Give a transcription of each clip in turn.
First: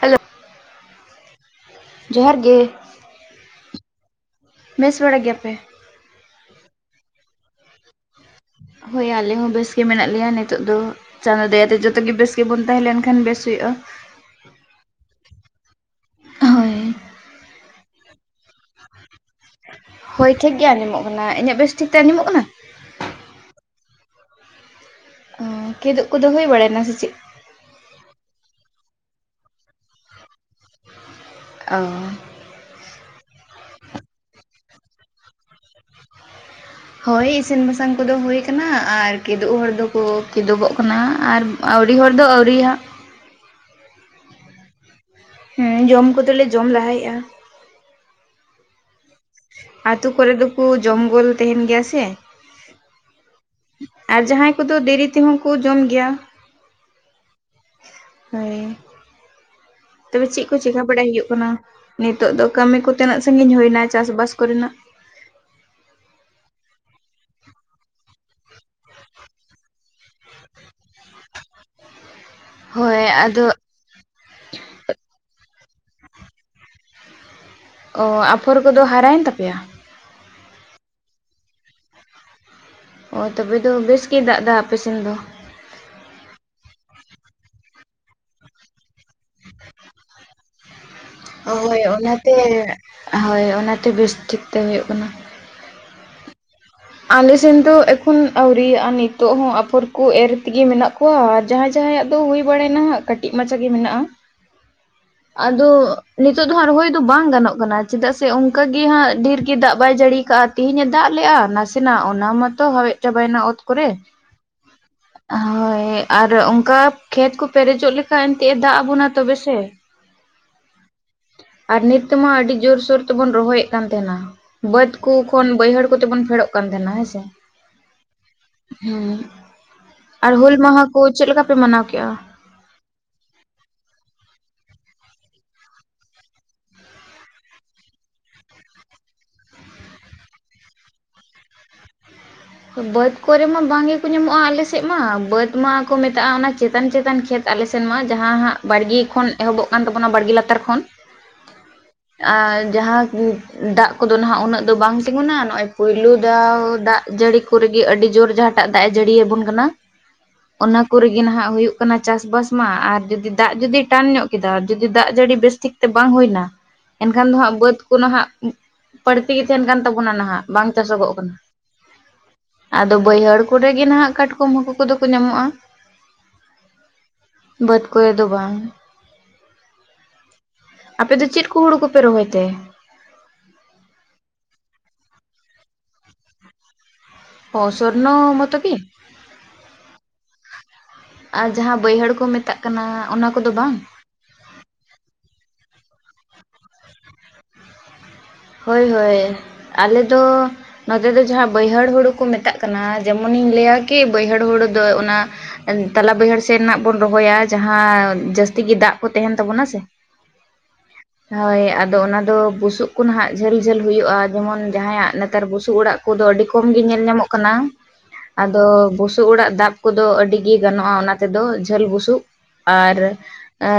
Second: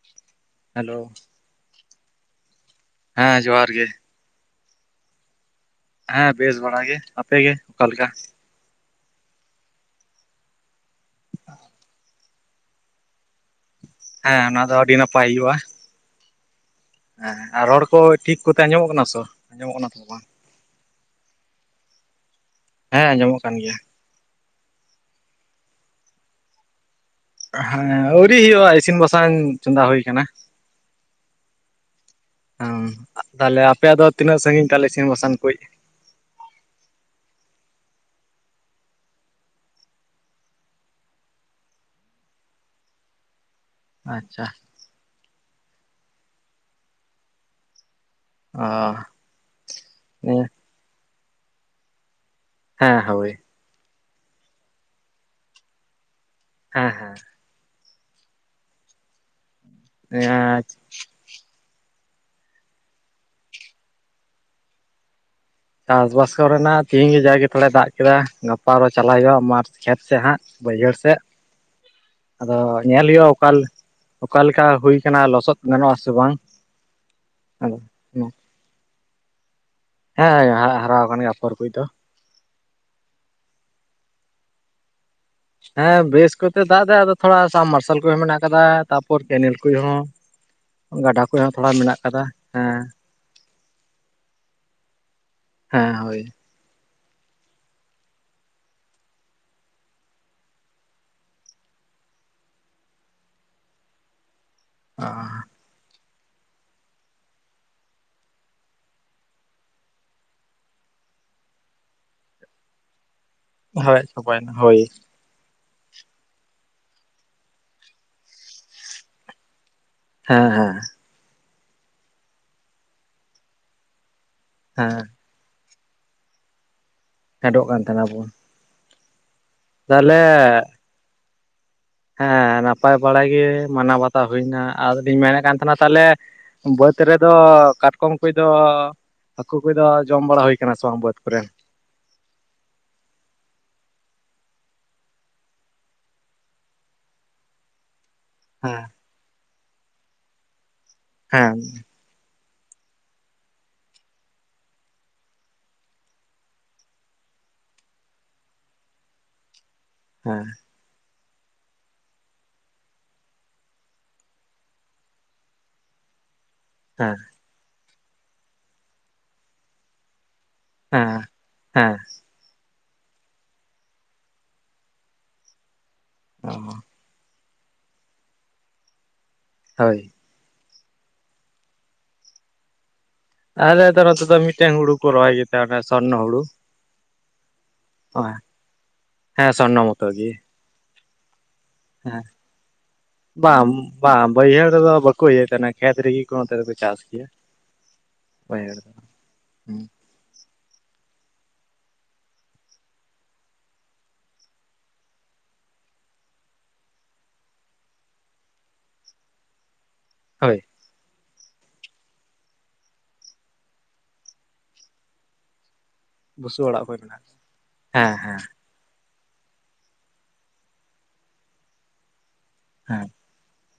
Hello hello ᱡᱚᱦᱟᱨ ᱜᱮ ᱦᱮᱸ ᱡᱚᱦᱟᱨ ᱜᱮ ᱵᱮᱥ ᱵᱟᱲᱟ ᱜᱮᱭᱟᱯᱮ? ᱦᱮᱸ ᱵᱮᱥ ᱵᱟᱲᱟ ᱜᱮ ᱟᱯᱮ ᱜᱮ ᱚᱠᱟᱞᱮᱠᱟ? ᱦᱳᱭ ᱟᱞᱮ ᱦᱚᱸ ᱵᱮᱥ ᱜᱮ ᱢᱮᱱᱟᱜ ᱞᱮᱭᱟ ᱱᱤᱛᱳᱜ ᱫᱚ ᱪᱟᱸᱫᱚ ᱫᱟᱭᱛᱮ ᱡᱚᱛᱚ ᱜᱮ ᱵᱮᱥ ᱜᱮᱵᱚᱱ ᱛᱟᱦᱮᱸ ᱞᱮᱱ ᱠᱷᱟᱱ ᱵᱮᱥ ᱦᱩᱭᱩᱜᱼᱟ᱾ ᱦᱮᱸ ᱚᱱᱟ ᱫᱚ ᱟᱹᱰᱤ ᱱᱟᱯᱟᱭ ᱦᱩᱭᱩᱜᱼᱟ ᱦᱳᱭ ᱦᱮᱸ ᱟᱨ ᱨᱚᱲ ᱠᱚ ᱴᱷᱤᱠ ᱠᱚᱛᱮ ᱟᱸᱡᱚᱢᱚᱜ ᱠᱟᱱᱟ ᱛᱚ ᱟᱸᱡᱚᱢᱚᱜ ᱠᱟᱱᱟ ᱛᱚ ᱵᱟᱝ ᱦᱳᱭ ᱴᱷᱤᱠ ᱜᱮᱭᱟ ᱟᱸᱡᱚᱢᱚᱜ ᱠᱟᱱᱟ ᱤᱧᱟᱹᱜ ᱵᱮᱥ ᱴᱷᱤᱠ ᱛᱮ ᱟᱸᱡᱚᱢᱚᱜ ᱠᱟᱱᱟ ᱦᱮᱸ ᱟᱸᱡᱚᱢᱚᱜ ᱠᱟᱱ ᱜᱮᱭᱟ ᱠᱤᱫᱩᱜ ᱠᱚᱫᱚ ᱦᱩᱭ ᱵᱟᱲᱟᱭᱮᱱᱟ ᱥᱮ ᱪᱮᱫ ᱦᱮᱸ ᱟᱹᱣᱨᱤ ᱦᱩᱭᱩᱜᱼᱟ ᱤᱥᱤᱱ ᱵᱟᱥᱟᱝ ᱪᱚᱸᱫᱟ ᱦᱩᱭᱩ ᱟᱠᱟᱱᱟ ᱚ ᱦᱸ ᱛᱟᱦᱞᱮ ᱟᱯᱮᱭᱟᱜ ᱫᱚ ᱛᱤᱱᱟᱹᱜ ᱥᱟᱺᱜᱤᱧ ᱛᱟᱞᱮ ᱤᱥᱤᱱ ᱵᱟᱥᱟᱝ ᱠᱚᱡ ᱦᱳᱭ ᱤᱥᱤᱱ ᱵᱟᱥᱟᱝ ᱠᱚᱫᱚ ᱦᱩᱭ ᱟᱠᱟᱱᱟ ᱟᱨ ᱠᱤᱫᱩᱵ ᱦᱚᱲ ᱫᱚᱠᱚ ᱠᱤᱫᱩᱵᱚᱜ ᱠᱟᱱᱟ ᱟᱨ ᱟᱹᱣᱨᱤ ᱦᱚᱲ ᱫᱚ ᱟᱹᱣᱨᱤᱦᱟᱜ ᱟᱪᱪᱷᱟ ᱦᱮᱸ ᱡᱚᱢ ᱠᱚᱫᱚᱞᱮ ᱡᱚᱢ ᱞᱟᱦᱟᱭᱮᱜᱼᱟ᱾ ᱚ ᱟᱹᱛᱩ ᱠᱚᱨᱮ ᱦᱮᱸ ᱫᱩᱠᱩ ᱡᱚᱢ ᱜᱚᱞ ᱛᱮᱦᱮᱸᱱ ᱜᱮᱭᱟ ᱥᱮ᱾ ᱦᱮᱸ ᱦᱳᱭ᱾ ᱟᱨ ᱡᱟᱦᱟᱸᱭ ᱠᱚᱫᱚ ᱫᱮᱨᱤ ᱛᱮᱦᱚᱸ ᱠᱚ ᱡᱚᱢ ᱜᱮᱭᱟ᱾ ᱦᱮᱸ ᱦᱮᱸ᱾ ᱦᱳᱭ᱾ ᱛᱚᱵᱮ ᱪᱤᱫ ᱠᱚ ᱪᱮᱠᱟ ᱵᱟᱲᱟᱭ ᱦᱩᱭᱩᱜ ᱠᱟᱱᱟ ᱱᱤᱛᱚᱜ ᱫᱚ ᱠᱟᱹᱢᱤ ᱠᱚ ᱛᱤᱱᱟᱹᱜ ᱥᱟᱹᱜᱤᱧ ᱦᱩᱭᱱᱟ ᱪᱟᱥᱵᱟᱥ ᱠᱚᱨᱮᱱᱟᱜ? ᱪᱟᱥᱵᱟᱥ ᱠᱚᱨᱮᱱᱟᱜ ᱛᱤᱦᱤᱧ ᱜᱤ ᱡᱟᱜᱤ ᱛᱷᱚᱲᱟᱭ ᱫᱟᱜ ᱠᱮᱫᱟ ᱜᱟᱯᱟ ᱫᱚ ᱪᱟᱞᱟᱜ ᱦᱩᱭᱩᱜᱼᱟ ᱢᱟᱴ ᱠᱷᱮᱛ ᱥᱮᱫ ᱦᱟᱸᱜ᱾ ᱵᱟᱹᱭᱦᱟᱹᱲ ᱥᱮᱫ ᱟᱫᱚ ᱦᱳᱭ ᱧᱮᱞ ᱦᱩᱭᱩᱜᱼᱟ ᱟᱫᱚ ᱚᱠᱟᱞ ᱚᱠᱟᱞᱮᱠᱟ ᱦᱩᱭ ᱠᱟᱱᱟ ᱞᱚᱥᱚᱫ ᱜᱟᱱᱚᱜ ᱟᱥᱮ ᱵᱟᱝ ᱟᱫᱚ ᱚ ᱟᱯᱷᱚᱨ ᱠᱚᱫᱚ ᱦᱟᱨᱟᱭᱮᱱ ᱛᱟᱯᱮᱭᱟ? ᱦᱮᱸ ᱦᱟᱨᱟ ᱟᱠᱟᱱ ᱜᱮᱭᱟ ᱟᱯᱚᱨ ᱠᱚ ᱫᱚ ᱚ ᱛᱚᱵᱮ ᱫᱚ ᱵᱮᱥ ᱜᱮ ᱫᱟᱜ ᱮᱫᱟ ᱟᱯᱮᱥᱮᱱ ᱫᱚ ᱦᱮᱸ ᱵᱮᱥ ᱠᱚᱛᱮ ᱫᱟᱜ ᱮ ᱟᱫᱚ ᱛᱷᱚᱲᱟ ᱥᱟᱵᱢᱟᱨᱥᱟᱞ ᱠᱚᱦ ᱢᱮᱱᱟᱜ ᱟᱠᱟᱫᱟ ᱛᱟᱯᱚᱨ ᱠᱮᱱᱮᱞ ᱠᱚ ᱦᱚᱸ [unintelligible] ᱜᱟᱰᱟ ᱦᱳᱭ ᱚᱱᱟᱛᱮ ᱦᱮᱸ ᱦᱳᱭ ᱚᱱᱟᱛᱮ ᱵᱮᱥ ᱴᱷᱤᱠ ᱛᱮ ᱦᱩᱭᱩᱜ ᱠᱟᱱᱟ᱾ ᱦᱮᱸ ᱦᱳᱭ᱾ ᱟᱞᱮ ᱥᱮᱱ ᱫᱚ ᱮᱠᱷᱚᱱ ᱟᱹᱣᱨᱤᱭᱟᱜᱼᱟ ᱱᱤᱛᱚᱜ ᱦᱚᱸ ᱟᱯᱷᱚᱨ ᱠᱚ ᱮᱨ ᱛᱤᱜᱤ ᱢᱮᱱᱟᱜ ᱠᱚᱣᱟ ᱟᱨ ᱡᱟᱦᱟᱸᱭ ᱡᱟᱦᱟᱸᱭᱟᱜ ᱫᱚ ᱦᱩᱭ ᱵᱟᱲᱟᱭᱮᱱᱟ ᱦᱟᱜ ᱠᱟᱹᱴᱤᱡ ᱢᱟᱪᱟ ᱜᱮ ᱢᱤᱱᱟᱜᱼᱟ᱾ [unintelligible] ᱚ᱾ ᱟᱫᱚ ᱱᱤᱛᱚᱜ ᱫᱚ ᱦᱟᱸᱜ ᱨᱚᱦᱚᱭ ᱫᱚ ᱵᱟᱝ ᱜᱟᱱᱚᱜ ᱠᱟᱱᱟ ᱪᱮᱫᱟᱜ ᱥᱮ ᱚᱱᱠᱟ ᱜᱮ ᱦᱟᱸᱜ ᱰᱷᱮᱨ ᱜᱤ ᱫᱟᱜ ᱵᱟᱭ ᱡᱟᱹᱲᱤᱭ ᱠᱟᱜᱼᱟ᱾ ᱛᱤᱦᱤᱧᱮ ᱫᱟᱜ ᱞᱮᱫᱼᱟ ᱱᱟᱥᱮᱱᱟᱜ ᱚᱱᱟ ᱢᱟᱛᱚ ᱦᱟᱣᱮᱜ ᱪᱟᱵᱟᱭᱮᱱᱟ ᱚᱛ᱾ ᱠᱚᱨᱮ ᱦᱟᱣᱮᱫ ᱪᱟᱵᱟᱭᱮᱱᱟ ᱦᱳᱭ᱾ ᱦᱳᱭ ᱟᱨ ᱩᱝᱠᱟ ᱠᱷᱮᱛ ᱠᱚ ᱯᱮᱨᱮᱡᱚᱜ ᱞᱮᱠᱟ ᱮᱱᱛᱮᱜ ᱮ ᱫᱟᱜ ᱟᱵᱚᱱᱟ ᱛᱚᱵᱮ ᱥᱮ᱾ ᱦᱮᱸ ᱦᱮᱸ᱾ ᱟᱨ ᱱᱤᱛ ᱛᱮᱢᱟ ᱟᱹᱰᱤ ᱡᱳᱨᱥᱳᱨ ᱛᱮᱵᱚᱱ ᱨᱚᱦᱚᱭᱮᱫ ᱠᱟᱱ ᱛᱟᱦᱮᱸᱱᱟ ᱵᱟᱹᱫᱽ ᱦᱮᱸ ᱠᱩ ᱩᱱ ᱵᱟᱹᱭᱦᱟᱹᱲ ᱠᱚᱛᱮ ᱵᱚᱱ ᱯᱷᱮᱰᱚᱜ ᱠᱟᱱ ᱛᱟᱦᱮᱱᱟ ᱦᱮᱸ ᱥᱮ᱾ ᱯᱷᱮᱰᱚᱜ ᱠᱟᱱ ᱛᱟᱦᱮᱱᱟ ᱵᱚᱱ᱾ ᱦᱩᱸ, ᱛᱟᱦᱚᱞᱮ ᱟᱨ ᱦᱩᱞ ᱢᱟᱦᱟ ᱠᱚ ᱪᱮᱫ ᱞᱮᱠᱟ ᱯᱮ ᱢᱟᱱᱟᱣ ᱠᱮᱫᱼᱟ? ᱦᱮᱸ ᱱᱟᱯᱟᱭ ᱵᱟᱲᱟᱭ ᱜᱮ ᱢᱟᱱᱟᱣ ᱵᱟᱛᱟᱣ ᱦᱩᱭᱱᱟ ᱟᱨ ᱤᱧ ᱢᱮᱱᱮᱫ ᱠᱟᱱ ᱛᱟᱦᱮᱱᱟ ᱛᱟᱦᱚᱞᱮ ᱵᱟᱹᱫᱽ ᱨᱮᱫᱚ ᱠᱟᱴᱠᱚᱢ ᱠᱩᱡ ᱫᱚ ᱦᱟᱹᱠᱩ ᱠᱩᱡ ᱫᱚ ᱡᱚᱢ ᱵᱟᱲᱟ ᱦᱩᱭ ᱠᱟᱱᱟ ᱥᱮ ᱵᱟᱝ ᱵᱟᱹᱫᱽ ᱠᱚᱨᱮᱱ? ᱵᱟᱹᱫᱽ ᱠᱚᱨᱮ ᱢᱟ ᱵᱟᱝ ᱜᱮ ᱠᱚ ᱧᱟᱢᱚᱜᱼᱟ ᱟᱞᱮᱥᱮᱫ ᱢᱟ ᱵᱟᱹᱫᱽ ᱢᱟᱠᱚ ᱢᱮᱛᱟᱜᱼᱟ ᱚᱱᱟ ᱪᱮᱛᱟᱱ ᱪᱮᱛᱟᱱ ᱠᱷᱮᱛ᱾ ᱟᱞᱮ ᱥᱮᱱ ᱢᱟ ᱡᱟᱦᱟᱸ ᱦᱟᱸᱜ ᱦᱮᱸ ᱵᱟᱲᱜᱮ ᱠᱷᱚᱱ ᱮᱦᱚᱵᱚᱜ ᱠᱟᱱ ᱛᱟᱵᱚᱱᱟ ᱵᱟᱲᱜᱮ ᱞᱟᱛᱟᱨ ᱠᱷᱚᱱ᱾ ᱦᱮᱸ᱾ ᱟᱨ ᱡᱟᱦᱟᱸ ᱜᱩ ᱫᱟᱜ ᱠᱚᱫᱚ ᱱᱟᱦᱟᱜ ᱩᱱᱟᱹᱜ ᱫᱚ ᱵᱟᱝ ᱛᱤᱸᱜᱩᱱᱟ ᱱᱚᱜᱼᱚᱭ ᱯᱩᱭᱞᱩ ᱫᱟᱣ ᱫᱟᱜ ᱡᱟᱹᱲᱤ ᱠᱩᱨᱤᱜᱤ ᱟᱹᱰᱤ ᱡᱳᱨ ᱡᱟᱦᱟᱸᱴᱟᱜ ᱫᱟᱜ ᱮ ᱡᱟᱹᱲᱤᱭ ᱟᱵᱚᱱ ᱠᱟᱱᱟ᱾ ᱦᱮᱸ᱾ ᱚᱱᱟ ᱠᱚ ᱨᱮᱜᱮ ᱱᱟᱦᱟᱜ ᱦᱩᱭᱩᱜ ᱠᱟᱱᱟ ᱪᱟᱥᱵᱟᱥ ᱢᱟ ᱟᱨ ᱡᱩᱫᱤ ᱫᱟᱜ ᱡᱩᱫᱤ ᱴᱟᱱ ᱧᱚᱜ ᱠᱮᱫᱟ ᱡᱩᱫᱤ ᱫᱟᱜ ᱡᱟᱹᱲᱤ ᱵᱮᱥ ᱴᱷᱤᱠ ᱛᱮ ᱵᱟᱝ ᱦᱩᱭ ᱞᱮᱱᱟ ᱮᱱᱠᱷᱟᱱ ᱫᱚ ᱦᱟᱸᱜ ᱵᱟᱹᱫ ᱠᱚ ᱱᱟᱦᱟᱜ ᱵᱟᱹᱲᱛᱤ ᱜᱮ ᱛᱟᱦᱮᱱ ᱠᱟᱱ ᱛᱟᱵᱚᱱᱟ ᱱᱟᱦᱟᱜ ᱵᱟᱝ ᱪᱟᱥᱚᱜᱚᱜ ᱦᱮᱸ ᱠᱟᱱᱟ᱾ ᱦᱮᱸ᱾ ᱟᱫᱚ ᱵᱟᱹᱭᱦᱟᱹᱲ ᱠᱚᱨᱮ ᱜᱮ ᱱᱟᱦᱟᱜ ᱠᱟᱴᱠᱚᱢ ᱦᱟᱹᱠᱩ ᱠᱚᱫᱚ ᱠᱚ ᱧᱟᱢᱚᱜᱼᱟ᱾ ᱚ᱾ ᱵᱟᱹᱫᱽ ᱠᱚᱨᱮ ᱫᱚ ᱵᱟᱝ᱾ ᱦᱳᱭ᱾ ᱟᱯᱮ ᱫᱚ ᱪᱮᱫ ᱠᱩ ᱦᱩᱲᱩ ᱠᱚᱯᱮ ᱨᱚᱦᱚᱭ ᱛᱮ? ᱟᱨ ᱱᱮᱛᱟᱨ ᱱᱚᱛᱮ ᱫᱚ ᱢᱤᱫᱴᱮᱱ ᱦᱩᱲᱩ ᱠᱚ ᱨᱚᱦᱚᱭ ᱜᱮ ᱛᱮ ᱚᱱᱮ ᱥᱚᱱᱱᱚ ᱦᱩᱲᱩ᱾ ᱚ ᱥᱚᱨᱱᱚ ᱢᱚᱛᱚ ᱠᱤ? ᱦᱮᱸ ᱥᱚᱨᱱᱚ ᱢᱚᱛᱚ ᱜᱮ ᱟᱨ ᱡᱟᱦᱟᱸ ᱵᱟᱹᱭᱦᱟᱹᱲ ᱦᱮᱸ ᱠᱚ ᱢᱮᱛᱟᱜ ᱠᱟᱱᱟ ᱚᱱᱟ ᱠᱚᱫᱚ ᱵᱟᱝ ᱵᱟᱝ ᱵᱟᱹᱭᱦᱟᱹᱲ ᱨᱮᱫᱚ ᱵᱟᱠᱚ ᱤᱭᱟᱹ ᱠᱟᱱᱟ ᱠᱷᱮᱛ ᱨᱮᱜᱮ ᱠᱚ ᱱᱚᱛᱮ ᱫᱚ ᱠᱚ ᱪᱟᱥ ᱜᱮᱭᱟ ᱵᱟᱹᱭᱦᱟᱹᱲ ᱦᱳᱭ ᱦᱳᱭ ᱨᱮᱫᱚ ᱟᱞᱮ ᱫᱚ ᱱᱚᱛᱮ ᱫᱚ ᱡᱟᱦᱟᱸ ᱵᱟᱹᱭᱦᱟᱹᱲ ᱦᱩᱲᱩ ᱠᱚ ᱢᱮᱛᱟᱜ ᱠᱟᱱᱟ ᱡᱮᱢᱚᱱᱤᱧ ᱞᱟᱹᱭᱟ ᱠᱤ ᱵᱟᱹᱭᱦᱟᱹᱲ ᱦᱩᱲᱩ ᱫᱚ ᱚᱱᱟ ᱛᱟᱞᱟ ᱵᱟᱹᱭᱦᱟᱹᱲ ᱥᱮᱱ ᱨᱮᱱᱟᱜ ᱵᱚᱱ ᱨᱚᱦᱚᱭᱟ ᱡᱟᱦᱟᱸ ᱡᱟᱹᱥᱛᱤ ᱜᱮ ᱫᱟᱜ ᱠᱚ ᱛᱟᱦᱮᱱ ᱛᱟᱵᱚᱱᱟ ᱥᱮ ᱦᱳᱭ ᱦᱳᱭ ᱟᱫᱚ ᱚᱱᱟ ᱫᱚ ᱵᱩᱥᱩᱵ ᱠᱚ ᱱᱟᱦᱟᱜ ᱡᱷᱟᱹᱞ ᱡᱷᱟᱹᱞ ᱦᱩᱭᱩᱜᱼᱟ ᱡᱮᱢᱚᱱ ᱡᱟᱦᱟᱸᱭᱟᱜ ᱱᱮᱛᱟᱨ ᱵᱩᱥᱩᱵ ᱚᱲᱟᱜ ᱵᱩᱥᱩᱵᱯ ᱠᱚ ᱫᱚ ᱟᱹᱰᱤ ᱵᱩᱥᱩᱵ ᱠᱚᱢ ᱜᱮ ᱚᱲᱟᱜ ᱠᱚ ᱧᱮᱞ ᱢᱮᱱᱟᱜ ᱧᱟᱢᱚᱜ ᱠᱟᱱᱟ ᱦᱮᱸ ᱦᱮᱸ ᱟᱫᱚ ᱵᱩᱥᱩᱵ ᱵᱩᱥᱩᱵ ᱚᱲᱟᱜ ᱫᱟᱵ ᱠᱚᱫᱚ ᱟᱹᱰᱤᱜᱮ ᱜᱟᱱᱚᱜᱼᱟ ᱚᱱᱟ ᱛᱮᱫᱚ ᱡᱷᱟᱹᱞ ᱵᱩᱥᱩᱵ ᱟᱨ ᱦᱮᱸ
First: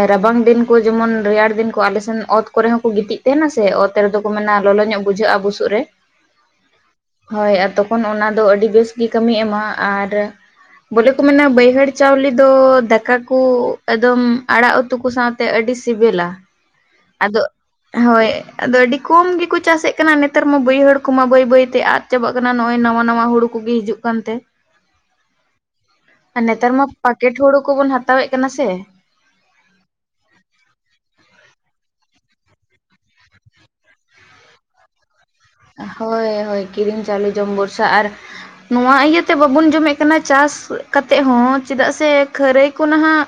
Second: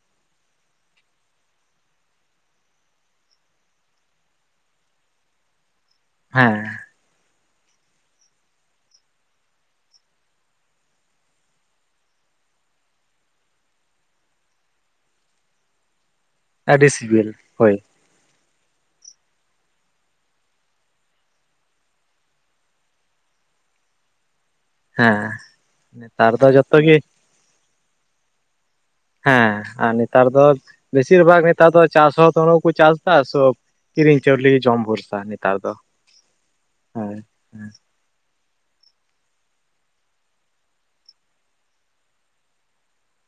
ᱨᱟᱵᱟᱝ ᱫᱤᱱ ᱠᱚ ᱡᱮᱢᱚᱱ ᱨᱮᱭᱟᱲ ᱫᱤᱱ ᱠᱚ ᱟᱞᱮᱥᱮᱱ ᱚᱛ ᱠᱚᱨᱮ ᱦᱚᱸᱠᱚ ᱜᱤᱛᱤᱡ ᱛᱟᱦᱮᱱᱟ ᱥᱮ ᱚᱛ ᱚᱛ ᱨᱮᱫᱚ ᱠᱚ ᱢᱮᱱᱟ ᱞᱚᱞᱚ ᱧᱚᱜ ᱵᱩᱡᱷᱟᱹᱜᱼᱟ ᱵᱩᱥᱩᱜ ᱨᱮ᱾ ᱦᱮᱸ᱾ ᱦᱳᱭ ᱟᱨ ᱛᱚᱠᱷᱚᱱ ᱚᱱᱟ ᱫᱚ ᱟᱹᱰᱤ ᱵᱮᱥ ᱜᱤ ᱠᱟᱹᱢᱤᱭ ᱮᱢᱟ ᱟᱨ ᱵᱚᱞᱮ ᱠᱚ ᱢᱮᱱᱟ ᱵᱟᱹᱭᱦᱟᱹᱲ ᱪᱟᱣᱞᱮ ᱫᱚ ᱫᱟᱠᱟ ᱠᱚ ᱮᱠᱫᱚᱢ ᱟᱲᱟᱜ ᱩᱛᱩ ᱠᱚ ᱥᱟᱶᱛᱮ ᱛᱮ ᱟᱹᱰᱤ ᱥᱤᱵᱤᱞᱟ ᱟᱹᱰᱤ ᱥᱤᱵᱤᱞ ᱟᱫᱚ ᱦᱳᱭ ᱦᱳᱭ ᱟᱫᱚ ᱟᱹᱰᱤ ᱠᱚᱢ ᱜᱮᱠᱚ ᱪᱟᱥᱮᱫ ᱠᱟᱱᱟ ᱱᱮᱛᱟᱨ ᱢᱟ ᱵᱟᱹᱭᱦᱟᱹᱲ ᱠᱚᱢᱟ ᱵᱟᱹᱭ ᱵᱟᱹᱭᱛᱮ ᱟᱫ ᱪᱟᱵᱟᱜ ᱠᱟᱱᱟ ᱱᱚᱜᱼᱚᱭ ᱱᱟᱣᱟ ᱱᱟᱣᱟ ᱦᱩᱲᱩ ᱠᱚᱜᱮ ᱦᱤᱡᱩᱜ ᱠᱟᱱᱟ ᱦᱮᱸ ᱠᱟᱱᱛᱮ ᱫᱚ ᱱᱮᱛᱟᱨ ᱡᱚᱛᱚ ᱢᱟ ᱜᱮ ᱯᱟᱮᱠᱮᱴ ᱦᱩᱲᱩ ᱠᱚᱵᱚᱱ ᱦᱟᱛᱟᱣᱮᱫ ᱠᱟᱱᱟ ᱥᱮ ᱦᱮᱸ ᱟᱨ ᱱᱮᱛᱟᱨ ᱫᱚ ᱵᱮᱥᱤᱨ ᱵᱷᱟᱜ ᱱᱮᱛᱟᱨ ᱫᱚ ᱪᱟᱥ ᱦᱚ ᱦᱚᱲ ᱵᱟᱠᱚ ᱪᱟᱥ ᱮᱫᱟ ᱠᱤᱨᱤᱧ ᱪᱟᱣᱞᱤ ᱜᱮ ᱡᱚᱢ ᱵᱷᱚᱨᱥᱟ ᱱᱮᱛᱟᱨ ᱫᱚ ᱦᱳᱭ ᱦᱳᱭ ᱠᱤᱨᱤᱧ ᱦᱮᱸ ᱪᱟᱣᱞᱮ ᱡᱚᱢ ᱵᱷᱚᱨᱥᱟ ᱟᱨ ᱱᱚᱣᱟ ᱤᱭᱟᱹᱛᱮ ᱵᱟᱵᱚᱱ ᱡᱚᱢᱮᱫ ᱠᱟᱱᱟ ᱪᱟᱥ ᱠᱟᱛᱮᱜ ᱦᱚᱸ ᱪᱮᱫᱟᱜ ᱥᱮ ᱠᱷᱟᱹᱨᱟᱹᱭ ᱠᱚ ᱱᱟᱦᱟᱜ